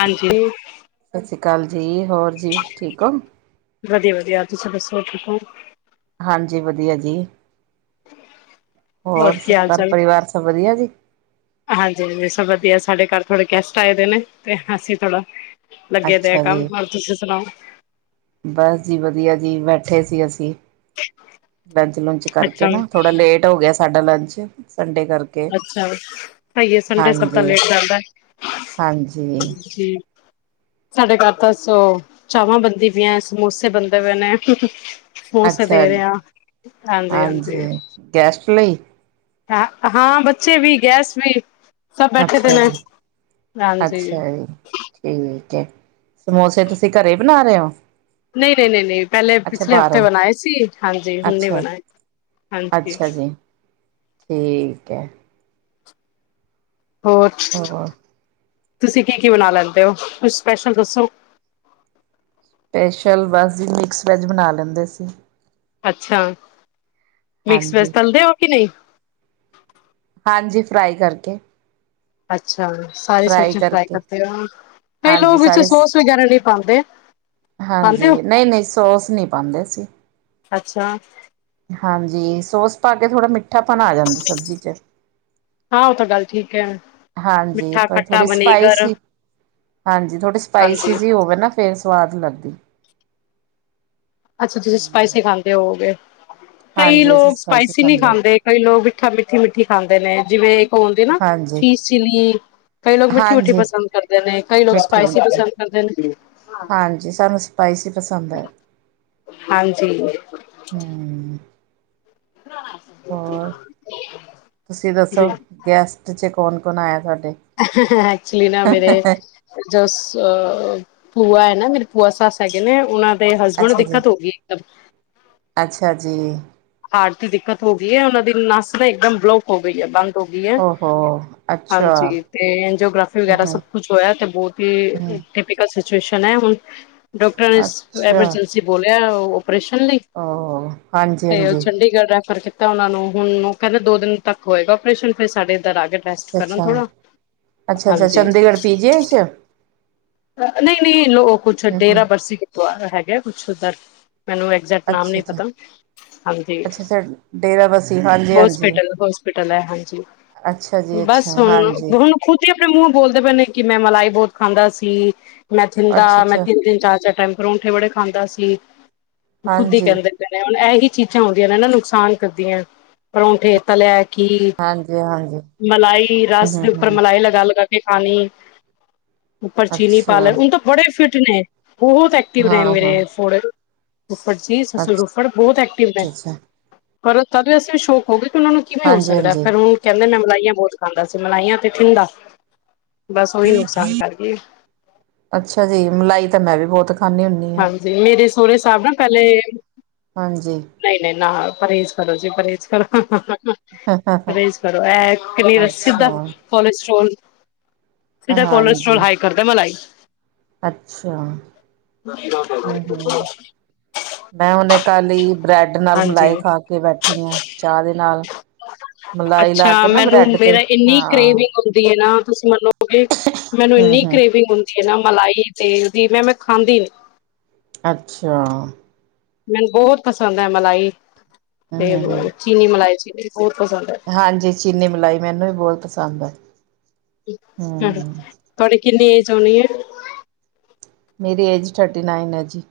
ਹਾਂਜੀ। ਸਤਿ ਸ਼੍ਰੀ ਅਕਾਲ ਜੀ, ਹੋਰ ਜੀ ਠੀਕ ਓ। ਵਧੀਆਂ-ਵਧੀਆ ਤੁਸੀਂ ਦੱਸੋ ਠੀਕ ਓ। ਹਾਂਜੀ ਵਧੀਆ ਜੀ, ਹੋਰ ਕੀ ਹਾਲ ਘਰ ਪਰਿਵਾਰ ਸਭ ਵਧੀਆ ਜੀ। ਹਾਂਜੀ-ਹਾਂਜੀ ਸਭ ਵਧੀਆ, ਸਾਡੇ ਘਰ ਥੋੜੇ ਗੈਸਟ ਆਏ ਦੇ ਨੇ ਤੇ ਅਸੀਂ ਥੋੜ੍ਹਾ, ਲੱਗੇ ਦੇ ਆ ਅੱਛਾ ਕੰਮ, ਜੀ ਹੋਰ ਤੁਸੀਂ ਸੁਣਾਓ। ਬਸ ਜੀ ਵਧੀਆ ਜੀ ਬੈਠੇ ਸੀ ਅਸੀਂ। ਲੰਚ ਲੁਚ ਕਰਕੇ ਅੱਛਾ ਨਾ ਥੋੜਾ ਲੇਟ ਹੋ ਗਿਆ ਸਾਡਾ ਲੰਚ ਸੰਡੇ ਕਰਕੇ, ਅੱਛਾ ਐਈਏ ਸੰਡੇ ਸਭ ਦਾ ਹਾਂਜੀ ਲੇਟ ਜਾਂਦਾ। ਹਾਂਜੀ [unintelligible] ਸਾਡੇ ਘਰ ਤਾਂ ਸ ਚਾਵਾਂ ਬਣਦੀਆਂ ਪਈਆਂ ਸਮੋਸੇ ਬਣਦੇ ਪਏ ਨੇ। ਹ ਸ ਅੱਛਾ ਦੇ ਰਿਆ ਹਾਂਜੀ, ਹਾਂਜੀ। ਗੈਸਟ ਲਈ। ਹ ਹਾਂ ਬੱਚੇ ਵੀ ਗੈਸਟ ਵੀ ਸਭ ਬੈਠੇ ਦੇ ਅੱਛਾ ਨੇ ਜੀ ਹਾਂਜੀ। ਅੱਛਾ ਜੀ ਠੀਕ, ਸਮੋਸੇ ਤੁਸੀਂ ਘਰੇ ਬਣਾ ਰੇ ਓ। ਨਹੀਂ ਨਹੀਂ ਨਹੀਂ ਨਹੀਂ ਪਹਿਲੇ ਪਿਛਲੇ ਹਫ਼ਤੇ ਬਾਹਰੋਂ ਬਣਾਏ ਸੀ। ਹਾਂਜੀ, ਹੁਣ ਨਹੀਂ ਅੱਛਾ ਬਣਾਏ ਹਾਂਜੀ। ਅੱਛਾ ਜੀ ਠੀਕ ਐ। ਹੋਰ ਹਾਂ। ਤੁਸੀਂ ਕੀ ਕੀ ਬਣਾ ਲੈਂਦੇ ਓ। ਕੁਝ ਸਪੈਸ਼ਲ ਦੱਸੋ। ਸਪੈਸ਼ਲ ਬਸ ਜੀ ਮਿਕਸ ਵੈਜ, ਬਣਾ ਲੈਂਦੇ ਸੀ। ਅੱਛਾ ਮਿਕਸ ਵੈਜ ਹਾਂਜੀ ਤਲਦੇ ਓ ਕਿ ਨਈ। ਹਾਂਜੀ ਫਰਾਈ ਕਰਕੇ। ਅੱਛਾ, ਸਾਰੀ ਸਬਜ਼ੀ ਫਰਾਈ ਕਰਦੇ ਰਹਿਣਾ। ਕਈ ਹਾਂਜੀ ਲੋਕ ਵਿੱਚ ਸਾਰੇ ਸੋਸ ਵਗੈਰਾ ਨਹੀਂ ਪਾਉਂਦੇ। ਪਾਉਂਦੇ ਹੋ ਹਾਂਜੀ ਨਹੀਂ-ਨਹੀਂ ਸੋਸ ਨਹੀਂ ਪਾਉਂਦੇ ਅਸੀ। ਅੱਛਾ। ਹਾਂਜੀ, ਸੋਸ ਪਾ ਕੇ ਥੋੜ੍ਹਾ ਮਿੱਠਾ ਪਣ ਆ ਜਾਂਦਾ ਸਬਜ਼ੀ ਚ। ਹਾਂ ਉਹ ਤਾਂ ਗੱਲ ਠੀਕ ਹੈ ਹਾਂਜੀ, ਮਿੱਠਾ ਪਰ ਖੱਟਾ ਥੋੜੀ ਸਪਾਈ ਵਨੇਗਰ ਹਾਂਜੀ, ਥੋੜ੍ਹੀ ਹਾਂਜੀ ਸਪਾਈਸੀ ਹੋਵੇ ਨਾ ਫੇਰ ਸਵਾਦ ਲੱਗਦੀ। ਅੱਛਾ, ਤੁਸੀਂ ਸਪਾਈਸੀ ਖਾਂਦੇ ਹੋਔਗੇ, ਕਈ ਹਾਂਜੀ ਅਸੀਂ ਲੋਕ ਸਪਾਈਸੀ ਨੀਂ ਹਾਂ। ਖਾਂਦੇ। ਕਈ ਲੋਕ ਮਿੱਠਾ ਮਿੱਠੀ-ਮਿੱਠੀ ਖਾਂਦੇ ਨੇ, ਜਿਵੇਂ ਏਕ ਔ ਹੁੰਦੇ ਨਾ ਹਾਂਜੀ ਚੀਸ ਚਿਲੀ। ਕਈ ਲੋਕ ਮਿੱਠੀ-ਮਿੱਠੀ ਹਾਂਜੀ ਪਸੰਦ ਕਰਦੇ ਨੇ। ਕਈ ਲੋਕ ਮਿੱਠੀ ਸਪਾਈਸੀ ਮਿੱਠੀ ਪਸੰਦ ਕਰਦੇ ਨੇ। ਹਾਂਜੀ, ਸਾਨੂੰ ਸਪਾਈਸੀ ਪਸੰਦ ਐ। ਹਾਂਜੀ ਹੁੰ। ਹੋਰ ਤੁਸੀਂ ਜੀ ਦੱਸੋ ਗੈਸਟ 'ਚ ਕੌਨ-ਕੌਨਆਇਆ ਥੋਡੇ? ਐਕਚੁਲੀ ਨਾ ਮੇਰੇ ਜੋ ਅ ਭੂਆ ਹੈ ਨਾ ਮੇਰੇ ਭੂਆ ਸੱਸ ਹੈਗੇ ਨੇ ਉਨਾਂ ਤੇ ਹਸਬੈਂਡ ਨੂੰ ਅੱਛਾ ਜੀ, ਦਿੱਕਤ ਹੋ ਗਏ ਏ, ਇਕਦਮ ਤੇ ਅੱਛਾ ਜੀ। ਹਾਰਟ ਦੀ ਦਿੱਕਤ ਹੋ ਗਈ ਐ, ਔਨਾਂ ਦੀ ਨੱਸ ਤਾਂ ਏਕਦਮ ਬਲੋਕ ਹੋ ਗਈ ਐ। ਔਹੋ! ਹਾਂਜੀ, ਤੇ ਐਨਜਓਗ੍ਰਾਫੀ ਹੂੰ, ਵਗੈਰਾ ਹੂੰ, ਸਭ ਕੁਛ ਹੋਇਆ, ਤੇ ਬੋਤ ਹੂੰ, ਈ ਟਿਪੀਕਲ ਸਿਚੁਏਸ਼ਨ ਐ ਹੁਨ ਡਾਕਟਰਾਂ ਨੇ ਅੱਛਾ ਐਮਰਜੈਂਸੀ ਬੋਲਿਆ ਓਰੇਸ਼ਨ ਲਈ, ਤੇ ਹਾਂ! ਤੇ ਓ ਚੰਡੀਗੜ੍ਹ ਰੈਫਰ ਕੀਤਾ ਓਨਾ ਨੂੰ ਹੁਣ ਓ ਕੈਂਦੇ ਦੋ ਦਿਨ ਤੱਕ ਹੋਏਗਾ ਓਪਰੇਸ਼ਨ, ਫੇਰ ਸਾਡੇ ਏਦਰ ਆਗੇ ਰੈਸਟ ਅੱਛਾ, ਕਰਨ ਅੱਛਾ, ਥੋੜਾ, ਹਾਂਜੀ। ਤੇ 'ਚ ਆ ਨਈ-ਨਈ ਲੋ ਕੁੱਛ ਹੂੰ, ਡੇਰਾ ਬਰਸੀ ਗੁਰਦੁਆਰਾ ਹੈਗਾ ਕੁਛ ਓਦਰ ਮੇਨੂੰ ਐਗਜੈਕਟ ਨਾਮ ਅੱਛਾ, ਨੀ ਅੱਛਾ। ਪਤਾ ਹਾਂਜੀ, ਅੱਛਾ, ਅੱਛਾ ਡੇਰਾ ਬਸੀ ਹਾਂਜੀ, ਹਾਂਜੀ। ਹੋਸਪਿਟਲ ਹੋਸਪ ਪੀਟਰਸ ਐ ਹਾਂਜੀ ਅੱਛਾ ਜੀ, ਅੱਛਾ ਬਸ, ਹੁਨ ਹਾਂਜੀ, ਹੁਨ ਖੁਦ ਈ ਆਪਣੇ ਮੂੰਔ ਬੋਲਦੇ ਪਏ ਨੇ, ਕਿ ਮੈਂ ਮਲਾਈ ਬੌਤ ਖਾਂਦਾ ਸੀ ਮੈਂ ਅੱਛਾ, ਥਿੰਦਾ ਮੈਂ ਅੱਛਾ ਤਿੰਨ-ਤਿੰਨ, ਚਾਰ-ਚਾਰ ਟਾਈਮ ਪਰੌਂਠੇ ਬੜੇ ਖਾਂਦਾ ਸੀ, ਖੁੱਦ ਈ ਹਾਂਜੀ। ਕੈਂ ਹੁਣ ਐਹੀ ਚੀਜ਼ਾਂ ਹੁੰਦੀਆਂ ਨੇ ਹਨਾ, ਨੁਕਸਾਨ ਕਰਦੀਆਂ, ਪਰੌਠੇ, ਤਲੇਆ ਖੀਰ, ਹਾਂਜੀ, ਹਾਂਜੀ, ਮਲਾਈ ਹੂੰ, ਰਸ ਹੂੰ, ਦੇ ਉੱਪਰ ਹੂੰ, ਮਲਾਈ ਲਗਾ-ਲਗਾ ਕੇ ਖਾਣੀ। ਉੱਪਰ ਚੀਨੀ ਪਾ ਅੱਛਾ ਲੈਨੀ, ਉ ਓ ਤਾਂ ਬੜੇ ਫਿਟ ਨੇ, ਬਹੋਤ ਐਕਟਿਵ ਨੇ ਹਾਂ, ਹਾਂ ਮੇਰੇ ਫੋੜੇ ਫੁਫੜ ਜੀ ਸਸੂਰ ਅੱਛਾ। ਫੁਫੜ ਬੌਤ ਐਕਟਿਵ ਨੇ, ਅੱਛਾ, ਅੱਛਾ ਪਰ ਤਦ ਵੀ ਵੈਸੇ ਵੀ ਸ਼ੌਕ ਹੋ ਗੇ ਕਿ ਓਨਾਂ ਨੂੰ ਕਿਵੇਂ ਹੋ ਹਾਂਜੀ, ਸਕਦੈ, ਹਾਂਜੀ। ਫੇਰ ਹੁਨ ਕੈਂਦੇ ਮੈਂ ਮਲਾਈਆਂ ਬੌਤ ਖਾਂਦਾ ਸੀ, ਮਲਾਈਆਂ ਤੇ ਠੰਡਾ। ਬਸ, ਓਈ ਨੁਕਸਾਨ ਕਰਗੇ। ਅੱਛਾ ਜੀ, ਮਲਾਈ ਤਾਂ ਮੈਂ ਵੀ ਬੌਤ ਖਾਂਦੀ ਆਂ। ਹਾਂਜੀ, ਮੇਰੀ ਸੋਰੇ ਸਾਬ ਨਾ ਪੈਲੇ ਹਾਂਜੀ। ਨਈ-ਨਈ ਨਾ ਪਰਹੇਜ ਕਰੋ ਜੀ, ਪਰਹੇਜ ਕਰੋ। ਪਰੇਜ ਕਰੋ, ਐ ਕਿੰਨੀ ਰ ਸਿਦਾ ਅੱਛਾ ਕੋਲੇਸਟਰੋਲ ਹਾਂਜੀ, ਅੱਛਾ। [unintelligible] ਹੂੰ-ਹੂੰ। ਮੈਂ ਹੁੰਨੇ ਕੱਲ ਈ ਬ੍ਰੈਡ ਨਾਲ ਹਾਂਜੀ ਮਲਾਈ ਖਾ ਕੇ ਬੈਠੀ ਆਂ, ਚਾਅ ਦੇ ਨਾਲ। ਮਲਾਈ ਲਾ ਅੱਛਾ, ਕੇ ਨਾ ਮੈਨੂੰ ਬ੍ਰੈਡ ਤੇ ਮੇਰਾ ਐਨੀ ਹਾਂ ਕਰੇਵਿੰਗ ਹੁੰਦੀ ਏਨਾ ਤੁਸੀਂ ਮੰਨੋਗੇ ਮੈਨੂੰ ਹੂੰ ਏਨੀ ਹੂੰ ਕਰੇਵਿੰਗ ਹੁੰਦੀ ਐਨਾ ਮਲਾਈ, ਤੇਲ ਦੀ ਮੈਂ ਖਾਂਦੀ ਨੀ। ਅੱਛਾ। ਮੈਨੂੰ ਬਹੋਤ ਪਸੰਦ ਐ ਮਲਾਈ, ਤੇ ਹੂੰ ਹੂੰ ਚੀਨੀ ਮਲਾਈ ਚੀਨੀ ਬੌਤ ਪਸੰਦ ਐ। ਹਾਂਜੀ, ਚੀਨੀ ਮਲਾਈ ਮੈਨੂੰ ਵੀ ਬੌਤ ਪਸੰਦ ਐ। ਤੁਆਡੀੇ ਕਿੰਨੀ ਏਜ ਹੋਣੀ ਐ? ਮੇਰੀ ਏਜ ਥਰਟੀ ਨਾਈਨ ਏ ਜੀ।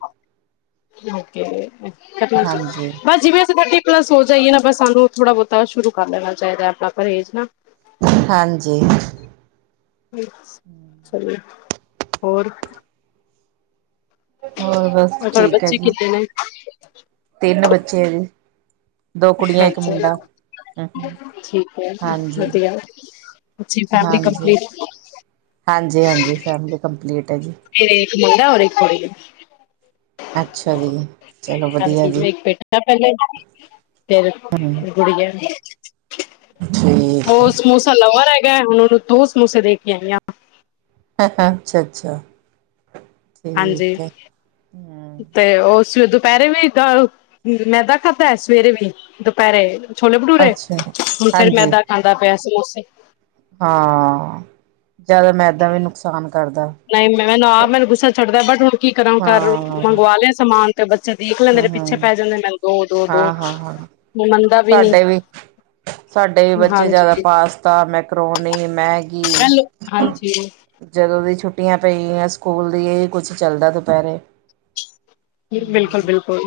ਓਕੇ, ਅੱਜ ਵੀ ਹਾਂਜੀ ਥਿਰ ਪਲੱਸ ਹੋ ਜਾਈਏ ਨਾ ਬ ਸਾਨੂੰ ਥੋੜਾ ਬਹੁਤਾ ਸ਼ੁਰੂ ਕਰ ਲੈਣਾ ਚਾਈਦਾ ਆਪਣਾ ਪਰਹੇਜ ਨਾ। ਹਾਂਜੀ। ਹੋਰ? ਹੋਰ ਬਸ ਤੁਹਾਡੇ ਠੀਕ ਐ ਜੀ। [unintelligible] ਤਿੰਨ ਬੱਚੇ ਨੇ। ਅੱਛਾ ਹਾਂਜੀ ਠੀਕ ਐ ਹਾਂਜੀ ਵਦੀਆ। ਜੀ ਫੈਮਿਲੀ ਕੰਪਲੀਟ ਹਾਂਜੀ-ਹਾਂਜੀ ਫੈਮਲੀ ਕੰਪਲੀਟ ਐ ਜੀ। ਮੇਰੇ ਇਕ ਮੁੰਡਾ ਔਰ ਇਕ ਕੁੜੀ। ਅੱਛਾ ਜੀ। ਚਲੋ ਵਧੀਆ ਹਾਂਜੀ ਜੀ। ਇੱਕ ਬੈਟਾ ਪੈਲੇ ਫਿਰ, ਹੂੰ, ਗੁੜੀਆਂ। ਠੀਕ ਐ। ਓ ਸਮੋਸਾ ਲਵਰ ਹੈਗੈ ਹੁਣ ਓਨੂੰ ਦੋ ਸਮੋਸੇ ਦੇ ਕੇ ਆਈ ਆ। ਅੱਛਾ-ਅੱਛਾ। ਹਾਂਜੀ। ਠੀਕ ਐ। ਹੂੰ, ਤੇ ਓ ਸ ਦੁਪੈਰੇ ਵੀ ਪਿਆ ਮੈਦਾ ਖਾਦਾ ਐ ਸਵੇਰੇ ਵੀ, ਦੁਪੈਰੇ ਛੋਲੇ ਭਟੂਰੇ, ਅੱਛਾ। ਹੁਣ ਫੇਰ ਹਾਂਜੀ, ਮੈਦਾ ਖਾਂਦਾ ਪਿਆ ਸਮੋਸੇ। ਹਾਂ ਜਾਦਾ ਮੈਦਾ ਵੀ ਨੁਕਸਾਨ ਕਰ ਦਾ। ਨਹੀਂ ਮ ਮੈਨੂੰ ਆਪ ਗੁੱਸਾ ਚੜਦਾ ਬਟ ਹੁਣ ਕੀ ਕਰਾਂ ਘਰ ਹਾਂ, ਮੰਗਵਾ ਲਿਆ ਸਮਾਨ। ਤੇ ਬੱਚੇ ਦੇਖ ਲੈਂਦੇ ਪਿੱਛੇ ਹੂੰ-ਹੂੰ, ਪੈ ਜਾਂਦੇ ਮੈਨੂੰ ਦੋ, ਦੋ, ਦੋ। ਹਾਂ-ਹਾਂ-ਹਾਂ। ਮੰਨਦਾ ਨੀ ਸਾਡੇ ਵੀ ਸਾਡੇ ਵੀ ਬੱਚੇ ਜਿਆਦਾ ਹਾਂਜੀ ਪਾਸ ਤਾ ਮੈਕਰੋਨੀ ਮੈਗੀ ਹੈਲੋ, ਹਾਂਜੀ ਜਦੋਂ ਦੀ ਛੁੱਟੀਆਂ ਪਈਆਂ ਸਕੂਲ ਦੀ ਇਹੀ ਕੁਝ ਚੱਲਦਾ ਦੁਪਹਿਰੇ। ਹੂੰ, ਬਿਲਕੁਲ-ਬਿਲਕੁਲ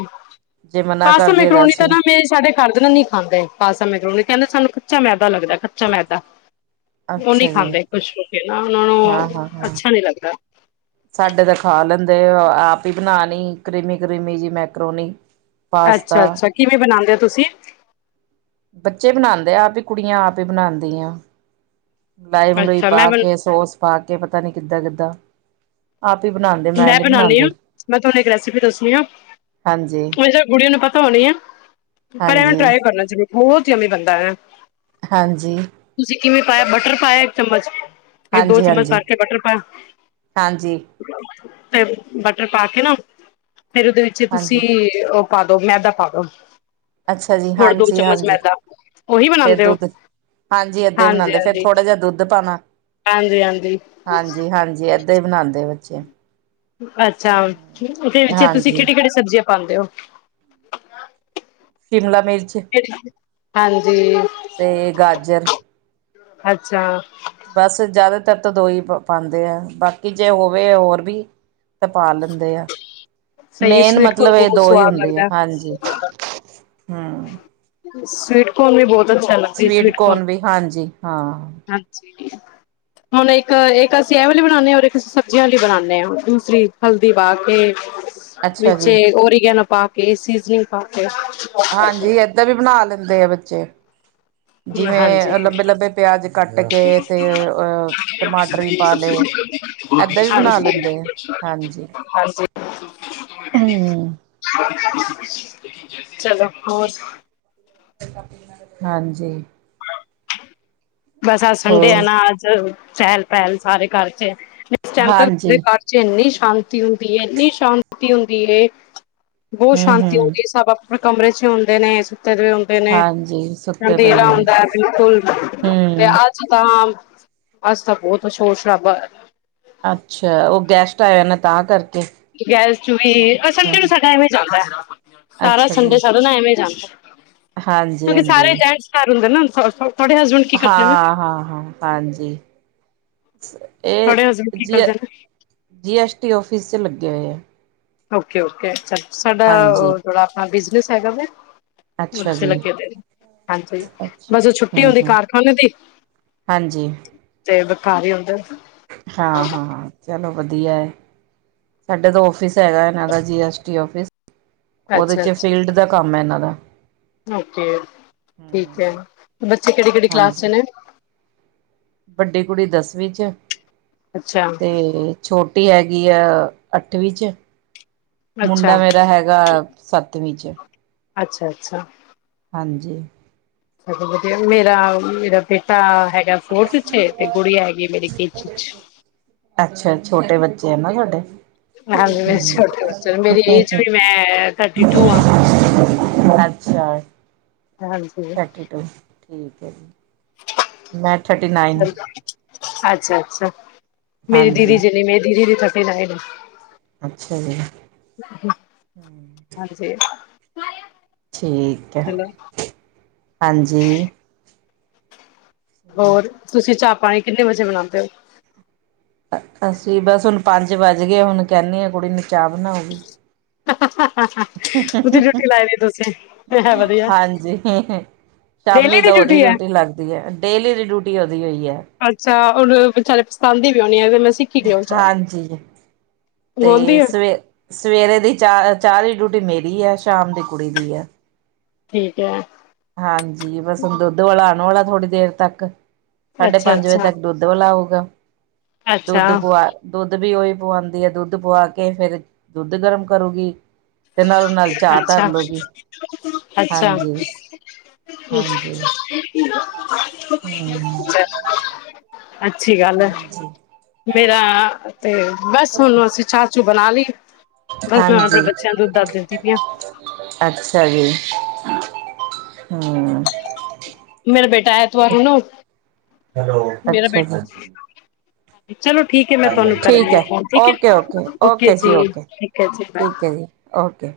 ਜੇ ਮਨਾ ਪਸਤਾ ਕਰਦੀਏ ਮਕਰੋਣੀ ਤਾਂ ਅਸੀਂ ਵ ਸਾਡੇ ਘਰਦੇ ਨਹੀਂ ਖਾਂਦੇ ਪਾਸਤਾ ਮਕਰੋਨ ਕਹਿੰਦੇ ਸਾਨੂੰ ਕੱਚਾ ਮੈਦਾ ਲੱਗਦਾ ਕੱਚਾ ਮੈਦਾ। ਉਹ ਨਹੀਂ ਅੱਛਾ ਜੀ, ਖਾਂਦੇ ਖੁਸ਼ ਹੋ ਕੇ ਨਾ ਨਾ ਹਾਂ-ਹਾਂ-ਹਾਂ। ਅੱਛਾ ਨੀ ਲੱਗਦਾ। ਸਾਡੇ ਤਾਂ ਖਾ ਲੈਂਦੇ ਆਪ ਹੀ ਬਣਾਲੀ ਕਰੀਮੀ ਕਰੀਮੀ ਜਿ ਮੈਕਰੋਨੀ। ਪਾਸਤਾ ਅੱਛਾ-ਅੱਛਾ ਕਿਵੇਂ ਬਣਾਉਂਦੇ ਹੋ ਤੁਸੀਂ? ਬੱਚੇ ਬਣਦੇ ਆ ਆਪ ਹੀ ਕੁੜੀਆਂ ਆਪ ਹੀ ਬਣਾਦੀਆ। ਮਲਾਈ, ਮਲੁਈ ਅੱਛਾ ਮੈਂ ਪਾ ਬਣ ਕੇ ਸੋਸ ਪਾ ਕੇ ਪਤਾ ਨੀ ਕਿੱਦਾਂ, ਕਿੱਦਾਂ ਆਪ ਹੀ ਬਣਾ ਮੈਂ ਬਣਨੀ ਏ, ਮੈਂ ਤੁਹਾਨੂੰ ਇੱਕ ਰੈਸਿਪੀ ਦੱਸਣੀ ਆ ਹਾਂਜੀ ਹੋ ਸਕਦਾ ਗੁੜੀਆਂ ਨੂੰ ਪਤਾ ਹੋਣੀ ਏ ਪਰ ਐਵੇਂ ਹਾਂਜੀ ਟਰਾਈ ਕਰਨਾ ਜ਼ਰੂਰ ਬਹੁਤ ਯੁੰਮੀ ਬਣਦਾ ਏ। ਹਾਂਜੀ। ਤੁਸੀਂ ਕਿਵੇਂ ਪਾਇਆ ਬਟਰ ਪਾਇਆ ਇੱਕ ਚਮਚ? ਦੋ ਹਾਂਜੀ ਚਮਚ ਹਾਂਜੀ ਪਾਕੇ ਬਟਰ ਪਾਇਆ। ਹਾਂਜੀ ਤੇ ਬਟਰ ਪਾ ਕੇ ਨਾ ਫੇਰ ਉਹਦੇ ਵਿੱਚ ਤੁਸੀਂ ਹਾਂਜੀ ਉਹ ਪਾ ਦੋ ਮੈਂਦਾਾਂ ਪਾ ਦੋ। ਅੱਛਾ ਜੀ। ਥੋੜੇ ਦੋ ਚਮਚ ਹਾਂਜੀ-ਹਾਂਜੀ ਮੈਦਾ ਉਹੀ ਫਿਰ ਬਣਾਉਂਦੇ ਹੋ ਦੁੱਧ ਹਾਂਜੀ, ਏਦਾ ਬਣਾਦੇ ਫੇਰ ਥੋੜਾ ਜਿਹਾ ਦੁੱਧ ਪੰਨਾ ਹਾਂਜੀ ਹਾਂਜੀ ਹਾਂਜੀ- ਹਾਂਜੀ। ਤੇ ਬਣਾਦੇ ਬੱਚੇ। ਅੱਛਾ, ਉਹਦੇ ਵਿੱਚ ਤੁਸੀਂ ਹਾਂਜੀ ਕਿਹੜੀ-ਕਿਹੜੀ ਸਬਜ਼ੀਆਂ ਪਾਂਦੇ ਹੋ। ਸ਼ਿਮਲਾ ਮਿਰਚ ਹਾਂਜੀ। ਤੇ ਗਾਜਰ ਅੱਛਾ। ਬਸ ਜ਼ਿਆਦਾਤਰ ਤਾਂ ਦੋ ਹੀ ਪਾਉਂਦੇ ਆ ਬਾਕੀ ਜੇ ਹੋਵੇ ਹੋਰ ਵੀ ਤਾਂ ਪਾ ਲੈਂਦੇ ਆ। ਸਹੀ ਮੇਨ ਸਵੀਟ ਕੋਨ ਮਤਲਬ ਇਹ ਬਹੁਤ ਦੋ ਹੀ ਸਵਾਦ ਹੁੰਦੇ ਆ ਲੱਗਦਾ ਹਾਂਜੀ ਹਮ। ਸਵੀਟਕੋਨ ਵੀ ਬਹੁਤ ਅੱਛਾ ਲੱਗਦੀ ਸਵੀਟ ਸਵੀਟਕੋਨ ਕੋਨ ਵੀ ਹਾਂਜੀ ਹਾਂ ਹ [unintelligible] ਹੁਣ ਇੱਕ ਇੱਕ ਅਸੀਂ ਇਹ ਵਾਲੀ ਬਣਾਉਦੇ ਹਾਂ ਔਰ ਅਸੀਂ ਸਬਜ਼ੀਆਂ ਵਾਲੀ ਬਣਾਉਂਦੇ ਹਾਂ ਦੂਸਰੀ ਹਲਦੀ ਪਾ ਕੇ ਅੱਛਾ ਵਿੱਚੇ ਜੀ ਓਰੀਗੈਨੌ ਪਾ ਕੇ ਸੀਜਨਿੰਗ ਪਾ ਕੇ ਹਾਂਜੀ ਏਦਾਂ ਵੀ ਬਣਾ ਲੈਂਦੇ ਆ ਬੱਚੇ। ਜਿਵੇਂ ਹਾਂਜੀ ਲੰਬੇ ਲੰਬੇ ਪਿਆਜ ਕੱਟ ਕੇ ਤੇ ਅਹ ਟਮਾਟਰ ਵੀ ਪਾ ਲਏ ਏਦਾਂ ਵੀ ਬਣਾ ਲੈਂਦੇ ਆ ਹਾਂਜੀ। ਹਾਂਜੀ ਹਮ ਚਲੋ ਹੋਰ? ਹਾਂਜੀ। ਬਸ ਅੱਜ ਸੰਡੇ ਆ ਹੋਰ ਨਾ ਅੱਜ ਚਹਿਲ ਪਹਿਲ ਸਾਰੇ ਘਰ ਚ ਹਾਂਜੀ ਇੰਨੀ ਸ਼ਾਂਤੀ ਹੁੰਦੀ ਏ ਇੰਨੀ ਸ਼ਾਂਤੀ ਹੁੰਦੀ ਏ ਬਹੁਤ ਹਮ ਸ਼ਾਂਤੀ ਹਮ ਹਉਂਦੀ ਏ ਸਭ ਆਪਣੇ ਕਮਰੇ ਚ ਹੀ ਹੁੰਦੇ ਨੇ ਸੁੱਤੇ ਦੇ ਨੇ ਹਾਂਜੀ ਸੁੱਤੇ ਪਏ ਅੰਧੇਰਾ ਹੁੰਦੇ ਹਉਂਦਾ ਬਿਲਕੁਲ। ਤੇ ਹਮ ਅੱਜ ਤਾਂ ਅੱਜ ਤਾਂ ਬਹੁਤ ਸ਼ੋਰਸ਼ਰਾਭਾ ਹੋਇਆ। ਅੱਛਾ ਉਹ ਗੈਸਟ ਆਇ ਹੋਏ ਨੇ ਤਾਂ ਕਰਕੇ? ਗੈਸਟ ਵੀ ਹਾਂ ਹਾਂ ਇਵੇਂ ਜਾਂਦਾ ਸਾਰਾ ਸੰਡੇ ਨਾ ਸਾਡਾ ਐਵੇਂ ਜਾਂਦਾ ਹਾਂਜੀ ਕਿਉਂਕਿ ਸਾਰੇ ਹਾਂਜੀ ਗੈਸਟ ਘਰ ਹੁੰਦੇ ਨੇ ਨਾ ਤੁਹਾਡੇ ਹਸ ਹਾਂ ਹਾਂ ਹਾਂ ਹਾਂਜੀ। ਇਹ ਜੀ ਜੀ ਐਸ ਟੀ ਔਫਿਸ ਚ ਲੱਗੇ ਹੋਏ ਆ। ਓਕੇ ਓਕੇ ਸਾਡਾ ਹਾਂਜੀ ਉਹ ਥੋੜਾ ਆਪਣਾ ਬਿਜਨਸ ਹੈਗਾ ਵੇ। ਅੱਛਾ ਜੀ [unintelligible] ਹਾਂਜੀ ਅੱਛਾ ਬਸ ਓੁਹ ਛੁੱਟੀ ਹੂੰ ਹੁੰਦੀ ਹੂੰ ਕਾਰਖਾਨੇ ਦੀ ਹਾਂਜੀ। ਤੇ [unintelligible] ਹਾਂ ਹਾਂ ਹਾਂ ਚਲੋ ਵਧੀਆ ਹੈ। ਸਾਡੇ ਦੋ ਆਫਿਸ ਹੈਗਾ ਇਹਨਾਂ ਦਾ ਜੀ ਐਸ ਟੀ ਆਫਿਸ ਉਹਦੇ ਅੱਛਾ ਚ ਅੱਛਾ ਫੀਲਡ ਦਾ ਕੰਮ ਹੈ ਇਹਨਾਂ ਦਾ। ਓਕੇ ਠੀਕ ਹੂੰ ਹੈ ਬੱਚੇ ਕਿਹੜੀ ਕਿਹੜੀ ਕਲਾਸ ਚ ਹਾਂਜੀ ਨੇ? ਵੱਡੀ ਕੁੜੀ ਦਸਵੀਂ ਚ ਅੱਛਾ ਤੇ ਛੋਟੀ ਹੈਗੀ ਆ ਅੱਠਵੀਂ ਚ। ਮੁੰਡਾ ਅੱਛਾ ਮੇਰਾ ਹੈਗਾ ਸੱਤਵੀਂ ਚ। ਅੱਛਾ ਅੱਛਾ। ਹਾਂਜੀ। [unintelligible] ਵਧੀਆ ਮੇਰਾ ਮੇਰਾ ਬੇਟਾ ਹੈ ਫੋਰਥ ਚ ਏ ਤੇ ਗੁਡੀਆਂ ਹੈਗੀ ਮੇਰੀ ਕੇਜੀ ਚ। ਅੱਛਾ ਛੋਟੇ ਬੱਚੇ ਹੈ ਨਾ ਤੁਹਾਡੇ। ਹਾਂਜੀ ਮੇਰੇ ਛੋਟੇ ਬੱਚੇ ਨੇ ਮੇਰੀ ਏਜ ਵੀ [unintelligible] ਮੈਂ ਥਰਟੀ ਟੂ ਆ [unintelligible] ਹਾਂਜੀ। ਚਲੋ ਥਰਟੀ ਟੂ ਠੀਕ ਹੈ ਜੀ। ਮੈਂ ਥਰਟੀ ਨਾਈਨ ਅੱਛਾ, ਅੱਛਾ। ਮੇਰੀ ਦੀਦੀ ਹਾਂਜੀ। ਜਨੀ, ਮੇਰੀ ਦੀਦੀ ਦੀ ਵੀ ਥਾਡੇ ਨਾਇਨ। ਅੱਛਾ ਜੀ। ਹਾਂਜੀ। ਠੀਕ ਹੈ, ਚਲੋ ਹਾਂਜੀ। ਹੋਰ, ਤੁਸੀਂ ਚਾਹ-ਪਾਣੀ ਕਿੰਨੇ ਵਜੇ ਬਣਾਉਂਦੇ ਹੋ? ਅਸੀਂ, ਬਸ ਹੁਣ ਪੰਜ ਵੱਜ ਗਏ ਹੁਣ ਕਹਿੰਦੀ ਹਾਂ ਕੁੜੀ ਨੂੰ, ਚਾਅ ਬਣਾਉਗੀ। ਉਹਦੀ ਡਿਊਟੀ ਲਾਈ ਦੀ ਤੁਸੀਂ ਹੈ ਵਧੀਆ ਹਾਂਜੀ। ਸ਼ਾਮੀ ਡੇਲੀ ਦੀ ਤਾਂ, ਉਹਦੀ ਹੈ ਡਿਊਟੀ ਲੱਗਦੀ ਹੈ। ਡੇਲੀ ਦੀ ਡਿਊਟੀ, ਉਹਦੀ ਹੋਈ ਹੈ। ਅੱਛਾ, ਉਹਨੂੰ ਵਿਚਾਰੇ ਪਛਤਾਂਦੀ ਵੀ ਆਉਣੀ ਆ, ਮੈਂ ਸਿੱਖ ਹਾਂਜੀ, ਬੋਲਦੀ ਤੇ ਹੈ ਸਵੇ ਸਵੇਰੇ ਦੀ ਚਾਹ, ਚਾਹ ਦੀ ਡਿਊਟੀ ਮੇਰੀ ਆ, ਸ਼ਾਮ ਦੀ ਕੁੜੀ ਦੀ ਆ। ਠੀਕ ਹੈ। ਹਾਂਜੀ, ਬਸ ਹੁਣ ਦੁੱਧ ਵਾਲਾ ਆਉਣ ਵਾਲਾ ਥੋੜੀ ਦੇਰ ਤੱਕ, ਸਾਢੇ ਅੱਛਾ ਪੰਜ ਵਜੇ ਅੱਛਾ ਤੱਕ ਦੁੱਧ ਵਾਲਾ ਆਉਗਾ। ਅੱਛਾ ਦੁੱਧ ਪਵਾ ਦੁੱਧ ਵੀ ਉਹੀ ਪਵਾਉਂਦੀ ਹੈ। ਦੁੱਧ ਪਆ ਕੇ ਫੇਿਰ, ਦੁੱਧ ਗਰਮ ਕਰੂਗੀ। ਤੇ ਨਾਲੋਂ ਨਾਲ, ਚਾਹ ਅੱਛਾ ਧਰਲੋਗੀ। ਅੱਛਾ। ਹਾਂਜੀ ਹਮ ਅੱਛੀ ਗੱਲ ਹੈ। ਹਾਂਜੀ ਮੇਰਾ ਤੇ, ਬਸ ਹੁਣੂੰ ਅਸੀਂ ਚਾਹ-ਚੂ ਬਣਾ ਲਈ, ਬਸ ਮੈਂ ਹੁਣ ਆਪਣੇ ਹਾਂਜੀ ਬੱਚਿਆਂ ਦੁੱਧ ਦਾ ਦਿੰਦੀ ਪਆਂ। ਅੱਛਾ ਜੀ, ਹਮ। ਮੇਰਾ ਬੇਟਾ ਐਤਵਾਰ ਨੂੰ ਨਾ ਅੱਛਾ। ਹਾਂ। ਚਲੋ ਠੀਕ ਹੈ ਮੈਂ ਤੁਹਾਨੂੰ ਕਰਦੀ ਠੀਕ ਆ ਹੈ ਫੋਨ, ਠੀਕ ਓਕੇ ਹੈ, ਓਕੇ ਜੀ, ਓਕੇ ਠੀਕ ਹੈ ਜੀ, ਬਾ ਠੀਕ ਹੈ ਜੀ ਓਕੇ।